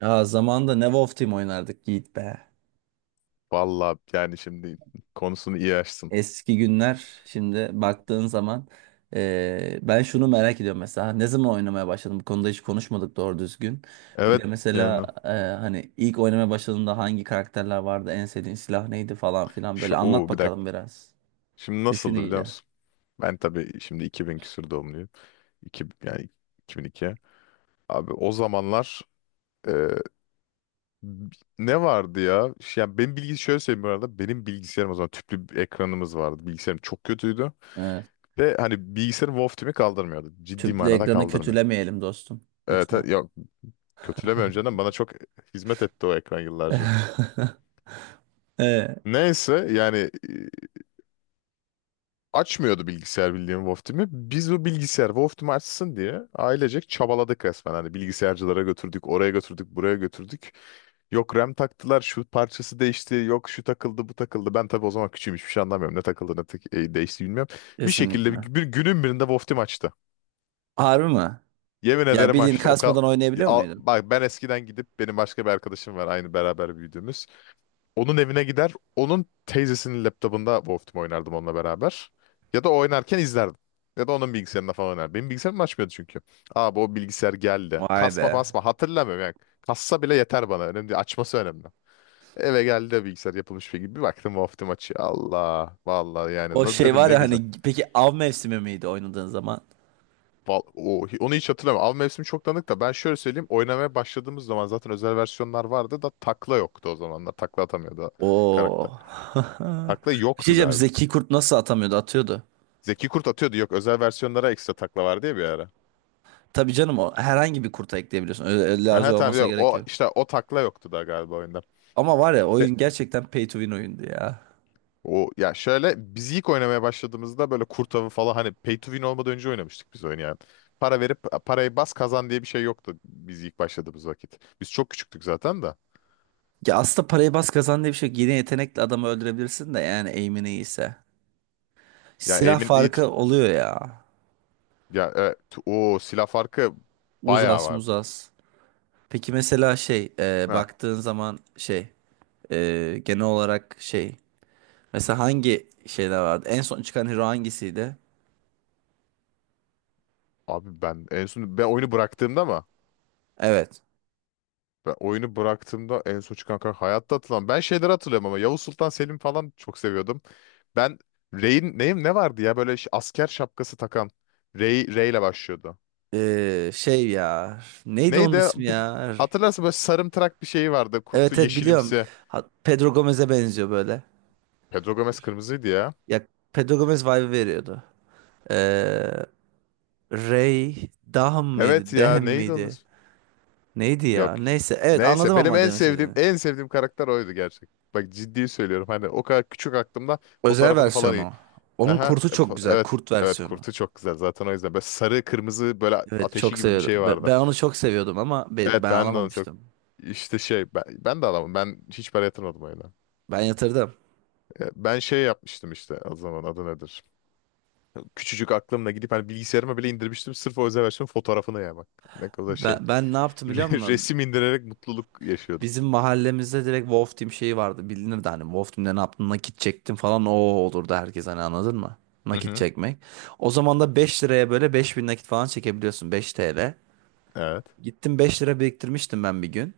Ya zamanında ne Wolf Team oynardık Yiğit be. Vallahi yani şimdi konusunu iyi açtın. Eski günler şimdi baktığın zaman ben şunu merak ediyorum mesela ne zaman oynamaya başladım bu konuda hiç konuşmadık doğru düzgün. Bir Evet de mesela yani hani ilk oynamaya başladığında hangi karakterler vardı en sevdiğin silah neydi falan filan böyle şu anlat o bir dakika. bakalım biraz. Şimdi Düşün nasıldı biliyor iyice. musun? Ben tabii şimdi 2000 küsur doğumluyum. 2 yani 2002. Abi o zamanlar e, ne vardı ya? Şey, yani benim bilgi şöyle söyleyeyim bu arada. Benim bilgisayarım o zaman tüplü bir ekranımız vardı. Bilgisayarım çok kötüydü. Evet. Ve hani bilgisayarım Wolf kaldırmıyordu. Ciddi Tüplü manada ekranı kaldırmıyor. kötülemeyelim dostum Evet, lütfen. yok kötüleme, önceden bana çok hizmet etti o ekran yıllarca. Evet, Neyse yani açmıyordu bilgisayar, bildiğim WoW Team'i. Biz o bilgisayar WoW Team'i açsın diye ailecek çabaladık resmen. Hani bilgisayarcılara götürdük, oraya götürdük, buraya götürdük. Yok RAM taktılar, şu parçası değişti, yok şu takıldı, bu takıldı. Ben tabii o zaman küçüğüm, hiçbir şey anlamıyorum. Ne takıldı, ne değişti bilmiyorum. Bir şekilde kesinlikle. bir günün birinde WoW Team açtı. Harbi mi? Yemin Ya ederim bildiğin açtı. O kadar... kasmadan oynayabiliyor muydun? Bak, ben eskiden gidip, benim başka bir arkadaşım var aynı beraber büyüdüğümüz. Onun evine gider. Onun teyzesinin laptopunda Wolf Team oynardım onunla beraber. Ya da o oynarken izlerdim. Ya da onun bilgisayarında falan oynardım. Benim bilgisayarım açmıyordu çünkü. Abi o bilgisayar geldi. Vay be. Kasma fasma hatırlamıyorum yani. Kassa bile yeter bana. Önemli değil. Açması önemli. Eve geldi o bilgisayar, yapılmış bir gibi. Bir baktım Wolf Team açıyor. Allah. Vallahi yani. O Ne şey dedim, var ne ya güzel. hani peki av mevsimi miydi oynadığın zaman? Onu hiç hatırlamıyorum. Av mevsimi çok tanıdık da ben şöyle söyleyeyim. Oynamaya başladığımız zaman zaten özel versiyonlar vardı da takla yoktu o zamanlar. Takla atamıyordu o karakter. Oo. Takla Bir şey yoktu diyeceğim galiba. Zeki Kurt nasıl atamıyordu atıyordu. Zeki Kurt atıyordu. Yok, özel versiyonlara ekstra takla var diye bir ara. Tabii canım o herhangi bir kurta ekleyebiliyorsun. Öyle, öyle Aha, lazım tamam olmasına ya, gerek o yok. işte o takla yoktu da galiba oyunda. Ama var ya Ve oyun gerçekten pay to win oyundu ya. o, ya şöyle, biz ilk oynamaya başladığımızda böyle kurt avı falan, hani pay to win olmadan önce oynamıştık biz oyunu yani. Para verip parayı bas kazan diye bir şey yoktu biz ilk başladığımız vakit. Biz çok küçüktük zaten da. Ya aslında parayı bas kazan diye bir şey yok. Yine yetenekle adamı öldürebilirsin de yani aim'in iyiyse. Ya Silah Aim'in it farkı oluyor ya. ya evet, o silah farkı bayağı Uzas vardı. muzas. Peki mesela şey Ha baktığın zaman şey genel olarak şey. Mesela hangi şeyler vardı? En son çıkan hero hangisiydi? abi, ben en son oyunu bıraktığımda mı? Evet. Ben oyunu bıraktığımda en son çıkan karakter hayatta hatırlamam. Ben şeyleri hatırlıyorum ama Yavuz Sultan Selim falan çok seviyordum. Ben Rey'in neyim, ne vardı ya, böyle asker şapkası takan Rey ile başlıyordu. Şey ya. Neydi onun Neydi? ismi ya? Hatırlarsın, böyle sarımtırak bir şeyi vardı. Kurtu Evet evet biliyorum. yeşilimsi. Pedro Gomez'e benziyor böyle. Pedro Gomez kırmızıydı ya. Ya Pedro Gomez vibe veriyordu. Ee, Ray Dahm Evet mıydı? ya, Dehem neydi onun miydi? ismi? Neydi ya? Yok. Neyse. Evet Neyse, anladım benim ama en demek sevdiğim istediğini. en sevdiğim karakter oydu gerçek. Bak ciddi söylüyorum, hani o kadar küçük aklımda Özel fotoğrafını falan. versiyonu. Onun Aha, kurtu çok güzel. evet. Kurt Evet versiyonu. kurtu çok güzel. Zaten o yüzden böyle sarı kırmızı, böyle Evet ateşi çok gibi bir şey seviyordum. Vardı. Ben onu çok seviyordum ama Evet, ben ben de onu çok, alamamıştım. işte şey, ben de alamam. Ben hiç para yatırmadım oyuna. Ben yatırdım. Ben şey yapmıştım, işte o zaman adı nedir? Küçücük aklımla gidip hani bilgisayarıma bile indirmiştim. Sırf o özel versiyonun fotoğrafını, ya bak. Ne kadar şey. Ben ne yaptım biliyor musun? Resim indirerek mutluluk yaşıyordum. Bizim mahallemizde direkt Wolf Team şeyi vardı. Bilinirdi hani Wolf Team'de ne yaptın nakit çektim falan o olurdu herkes hani anladın mı? Hı Nakit hı. çekmek. O zaman da 5 liraya böyle 5.000 nakit falan çekebiliyorsun 5 TL. Evet. Gittim 5 lira biriktirmiştim ben bir gün.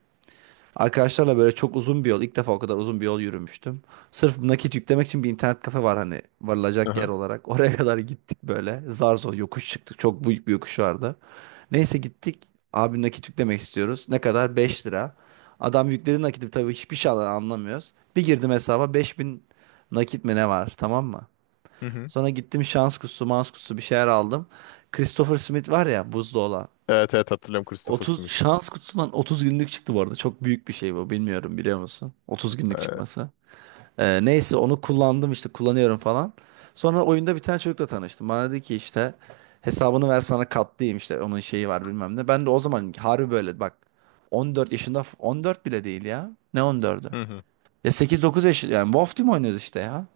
Arkadaşlarla böyle çok uzun bir yol, ilk defa o kadar uzun bir yol yürümüştüm. Sırf nakit yüklemek için bir internet kafe var hani varılacak yer Aha. olarak. Oraya kadar gittik böyle. Zar zor yokuş çıktık. Çok büyük bir yokuş vardı. Neyse gittik. Abi nakit yüklemek istiyoruz. Ne kadar? 5 lira. Adam yükledi nakiti tabii hiçbir şey anlamıyoruz. Bir girdim hesaba 5.000 nakit mi ne var tamam mı? Hı hı. Sonra gittim şans kutusu, mans kutusu bir şeyler aldım. Christopher Smith var ya buzlu olan. Evet evet, hatırlıyorum Christopher 30 Smith. şans kutusundan 30 günlük çıktı bu arada. Çok büyük bir şey bu. Bilmiyorum biliyor musun? 30 günlük Ee, çıkması. Neyse onu kullandım işte kullanıyorum falan. Sonra oyunda bir tane çocukla tanıştım. Bana dedi ki işte hesabını ver sana katlayayım işte onun şeyi var bilmem ne. Ben de o zaman harbi böyle bak 14 yaşında 14 bile değil ya. Ne 14'ü? Hı hı. Ya 8-9 yaş yani WoW Team oynuyoruz işte ya.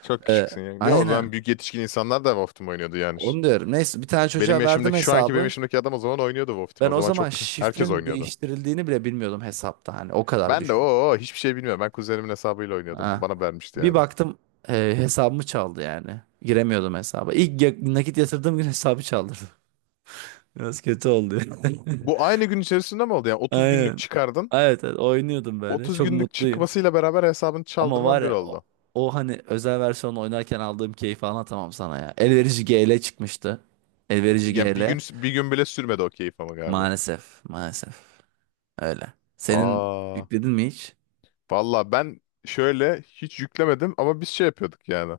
Çok Ee, küçüksün ya. Ya o aynen. zaman büyük yetişkin insanlar da Wolf'tum oynuyordu yani. Onu diyorum. Neyse bir tane Benim çocuğa verdim yaşımdaki şu anki benim hesabı. yaşımdaki adam o zaman oynuyordu WoW Ben Team. O o zaman zaman çok, herkes şifrenin oynuyordu. değiştirildiğini bile bilmiyordum hesapta. Hani o kadar Ben de düşün. o, hiçbir şey bilmiyorum. Ben kuzenimin hesabıyla oynuyordum. Ha. Bana vermişti Bir yani. baktım hesabımı çaldı yani. Giremiyordum hesaba. İlk nakit yatırdığım gün hesabı çaldırdı. Biraz kötü oldu. Bu aynı gün içerisinde mi oldu? Yani 30 günlük Aynen. çıkardın. Evet, evet oynuyordum böyle. 30 Çok günlük mutluyum. çıkmasıyla beraber hesabını Ama çaldırman var bir ya o, oldu. o hani özel versiyonu oynarken aldığım keyfi anlatamam sana ya. Elverici GL çıkmıştı. Elverici Yani bir GL. gün bir gün bile sürmedi o keyif ama galiba. Maalesef. Maalesef. Öyle. Senin Aa, yükledin mi hiç? valla ben şöyle hiç yüklemedim ama biz şey yapıyorduk yani.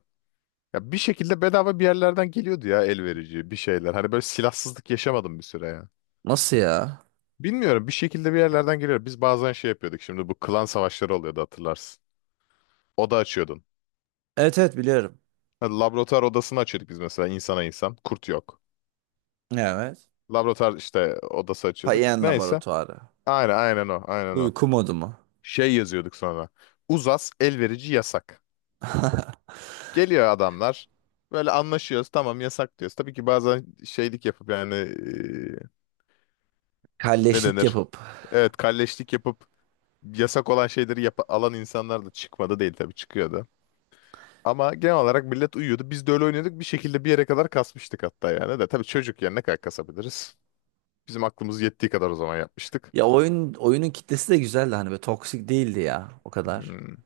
Ya bir şekilde bedava bir yerlerden geliyordu ya, el verici bir şeyler. Hani böyle silahsızlık yaşamadım bir süre ya. Nasıl ya? Bilmiyorum, bir şekilde bir yerlerden geliyor. Biz bazen şey yapıyorduk, şimdi bu klan savaşları oluyordu hatırlarsın. Oda açıyordun. Evet evet biliyorum. Ha, Laboratuvar odasını açıyorduk biz mesela, insana insan. Kurt yok. Evet. Laboratuvar işte odası açıyorduk. Payen Neyse. Laboratuvarı. Aynen aynen, o aynen o. Uyku modu mu? Şey yazıyorduk sonra. Uzas elverici yasak. Geliyor adamlar. Böyle anlaşıyoruz, tamam yasak diyoruz. Tabii ki bazen şeylik yapıp yani, ne Kalleşlik denir? yapıp. Evet, kalleşlik yapıp yasak olan şeyleri yap alan insanlar da çıkmadı değil, tabii çıkıyordu. Ama genel olarak millet uyuyordu. Biz de öyle oynuyorduk. Bir şekilde bir yere kadar kasmıştık hatta yani de. Tabii çocuk yani, ne kadar kasabiliriz? Bizim aklımız yettiği kadar o zaman yapmıştık. Ya oyun oyunun kitlesi de güzeldi hani böyle toksik değildi ya o kadar. Hmm.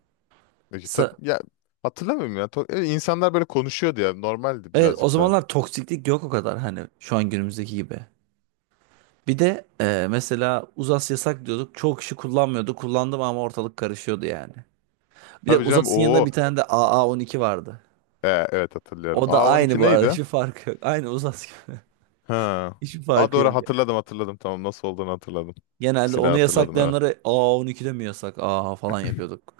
Tabii, Sa- ya hatırlamıyorum ya. İnsanlar böyle konuşuyordu ya. Normaldi evet o birazcık daha. zamanlar toksiklik yok o kadar hani şu an günümüzdeki gibi. Bir de mesela uzas yasak diyorduk. Çoğu kişi kullanmıyordu. Kullandım ama ortalık karışıyordu yani. Bir de Tabii canım. uzasın yanında Oo. bir tane de AA12 vardı. Evet hatırlıyorum. O da aynı A12 bu arada. neydi? Hiçbir farkı yok. Aynı uzas gibi. Ha. Hiçbir A, farkı yok doğru yani. hatırladım hatırladım. Tamam, nasıl olduğunu hatırladım. Genelde Silah, onu hatırladım evet. yasaklayanlara AA12 de mi yasak? Aa falan yapıyorduk.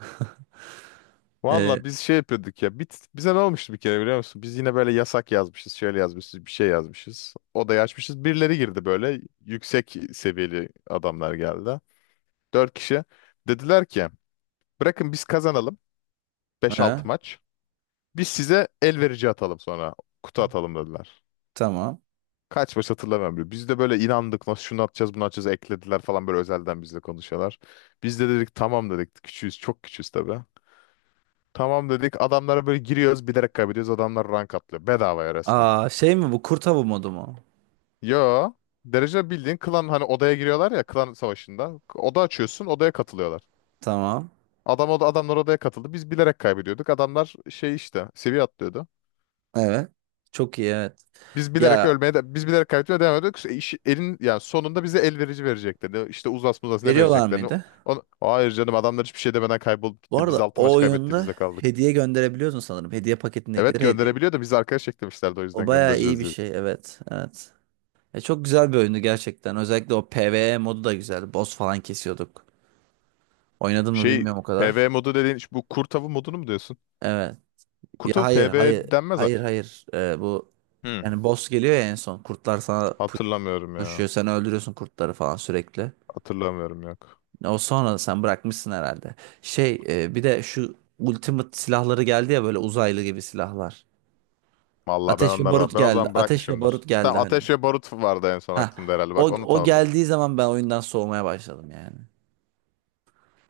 e, Valla biz şey yapıyorduk ya. Bize ne olmuştu bir kere biliyor musun? Biz yine böyle yasak yazmışız, şöyle yazmışız, bir şey yazmışız. Odaya açmışız. Birileri girdi böyle. Yüksek seviyeli adamlar geldi. Dört kişi. Dediler ki bırakın biz kazanalım beş 6 e, maç. Biz size el verici atalım sonra. Kutu atalım dediler. tamam. Kaç maç hatırlamıyorum bile. Biz de böyle inandık. Nasıl şunu atacağız, bunu atacağız, eklediler falan, böyle özelden bizle konuşuyorlar. Biz de dedik tamam dedik. Küçüğüz, çok küçüğüz tabii. Tamam dedik. Adamlara böyle giriyoruz, bilerek kaybediyoruz. Adamlar rank atlıyor. Bedavaya resmen. Aa şey mi bu kurt avı modu mu? Yo. Derece bildiğin klan, hani odaya giriyorlar ya klan savaşında. Oda açıyorsun, odaya katılıyorlar. Tamam. Adamlar odaya katıldı. Biz bilerek kaybediyorduk. Adamlar şey işte seviye atlıyordu. Evet. Çok iyi evet. Ya Biz bilerek kaybediyor devam ediyorduk. İşte elin, yani sonunda bize el verici vereceklerini, işte uzas muzas, ne veriyorlar vereceklerini. mıydı? Hayır canım, adamlar hiçbir şey demeden kaybolup Bu gitti. Biz arada altı o maç kaybetti, biz oyunda de kaldık. hediye gönderebiliyorsun sanırım. Hediye Evet paketindekileri hediye. gönderebiliyor da, biz arkadaş eklemişlerdi o O yüzden, bayağı iyi göndereceğiz bir diye. şey evet. Evet. Çok güzel bir oyundu gerçekten. Özellikle o PvE modu da güzeldi. Boss falan kesiyorduk. Oynadın mı Şey, bilmiyorum o kadar. PvE modu dediğin bu kurt modunu mu diyorsun? Evet. Ya Kurt avı hayır PvE hayır. denmez ha. Hayır hayır. Bu Hmm. yani boss geliyor ya en son. Kurtlar sana Hatırlamıyorum ya. pushuyor. Sen öldürüyorsun kurtları falan sürekli. Hatırlamıyorum, yok. O sonra da sen bırakmışsın herhalde. Şey bir de şu Ultimate silahları geldi ya böyle uzaylı gibi silahlar. Vallahi ben Ateş ve onları da barut ben o geldi. zaman Ateş ve bırakmışımdır. barut geldi Tamam, hani. Ateş ve Barut vardı en son Ha aklımda herhalde. o Bak, onu o tanıdım. geldiği zaman ben oyundan soğumaya başladım yani.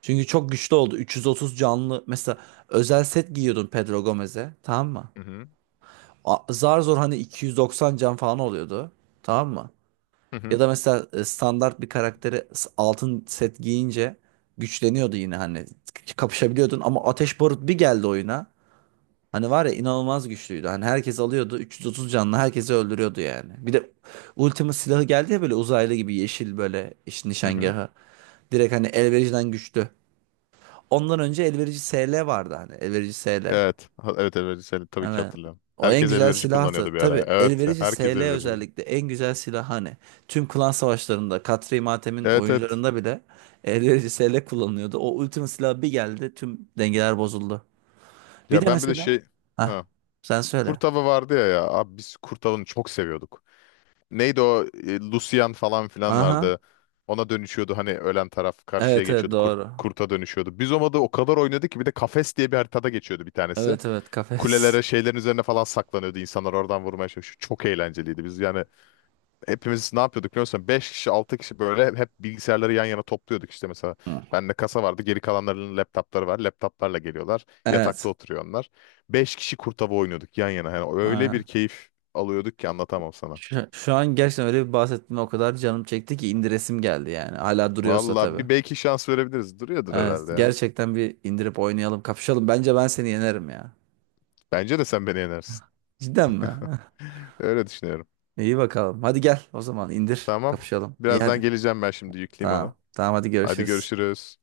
Çünkü çok güçlü oldu. 330 canlı mesela özel set giyiyordun Pedro Gomez'e tamam mı? Hı hı. Zar zor hani 290 can falan oluyordu. Tamam mı? Hı hı. Ya da mesela standart bir karakteri altın set giyince güçleniyordu yine hani kapışabiliyordun ama Ateş Barut bir geldi oyuna. Hani var ya inanılmaz güçlüydü. Hani herkes alıyordu 330 canlı herkesi öldürüyordu yani. Bir de Ultima silahı geldi ya böyle uzaylı gibi yeşil böyle işte Hı hı. nişangahı. Direkt hani elvericiden güçlü. Ondan önce elverici SL vardı hani elverici SL. Evet. Evet, elverici seni tabii ki Evet. hatırlıyorum. O en Herkes güzel elverici silahtı. kullanıyordu bir ara, ya. Tabii Evet, elverişi herkes SL elverici kullanıyordu. özellikle en güzel silah hani. Tüm klan savaşlarında Katri Matem'in Evet evet. oyuncularında bile elverişi SL kullanılıyordu. O ultimate silah bir geldi tüm dengeler bozuldu. Bir Ya de ben bir de mesela. şey, Hah, ha, sen söyle. kurt vardı ya ya. Abi, biz kurtavını çok seviyorduk. Neydi o, Lucian falan filan Aha. vardı. Ona dönüşüyordu, hani ölen taraf karşıya Evet evet geçiyordu, kurt, doğru. kurta dönüşüyordu. Biz o modu o kadar oynadı ki, bir de kafes diye bir haritada geçiyordu bir tanesi. Evet evet kafes. Kulelere, şeylerin üzerine falan saklanıyordu insanlar, oradan vurmaya çalışıyor. Çok eğlenceliydi, biz yani hepimiz ne yapıyorduk biliyor musun? 5 kişi 6 kişi böyle hep bilgisayarları yan yana topluyorduk işte mesela. Hı. Bende kasa vardı, geri kalanlarının laptopları var, laptoplarla geliyorlar, yatakta Evet. oturuyor onlar. 5 kişi kurtava oynuyorduk yan yana, yani öyle bir Ha. keyif alıyorduk ki anlatamam sana. Şu an gerçekten öyle bir bahsettiğime o kadar canım çekti ki indiresim geldi yani. Hala duruyorsa Valla tabii. bir, belki şans verebiliriz. Duruyordur Evet, herhalde ya. gerçekten bir indirip oynayalım, kapışalım. Bence ben seni yenerim ya. Bence de sen beni yenersin. Cidden mi? Öyle düşünüyorum. İyi bakalım. Hadi gel o zaman indir, Tamam. kapışalım. İyi Birazdan hadi. geleceğim, ben şimdi yükleyeyim onu. Tamam. Tamam hadi Hadi görüşürüz. görüşürüz.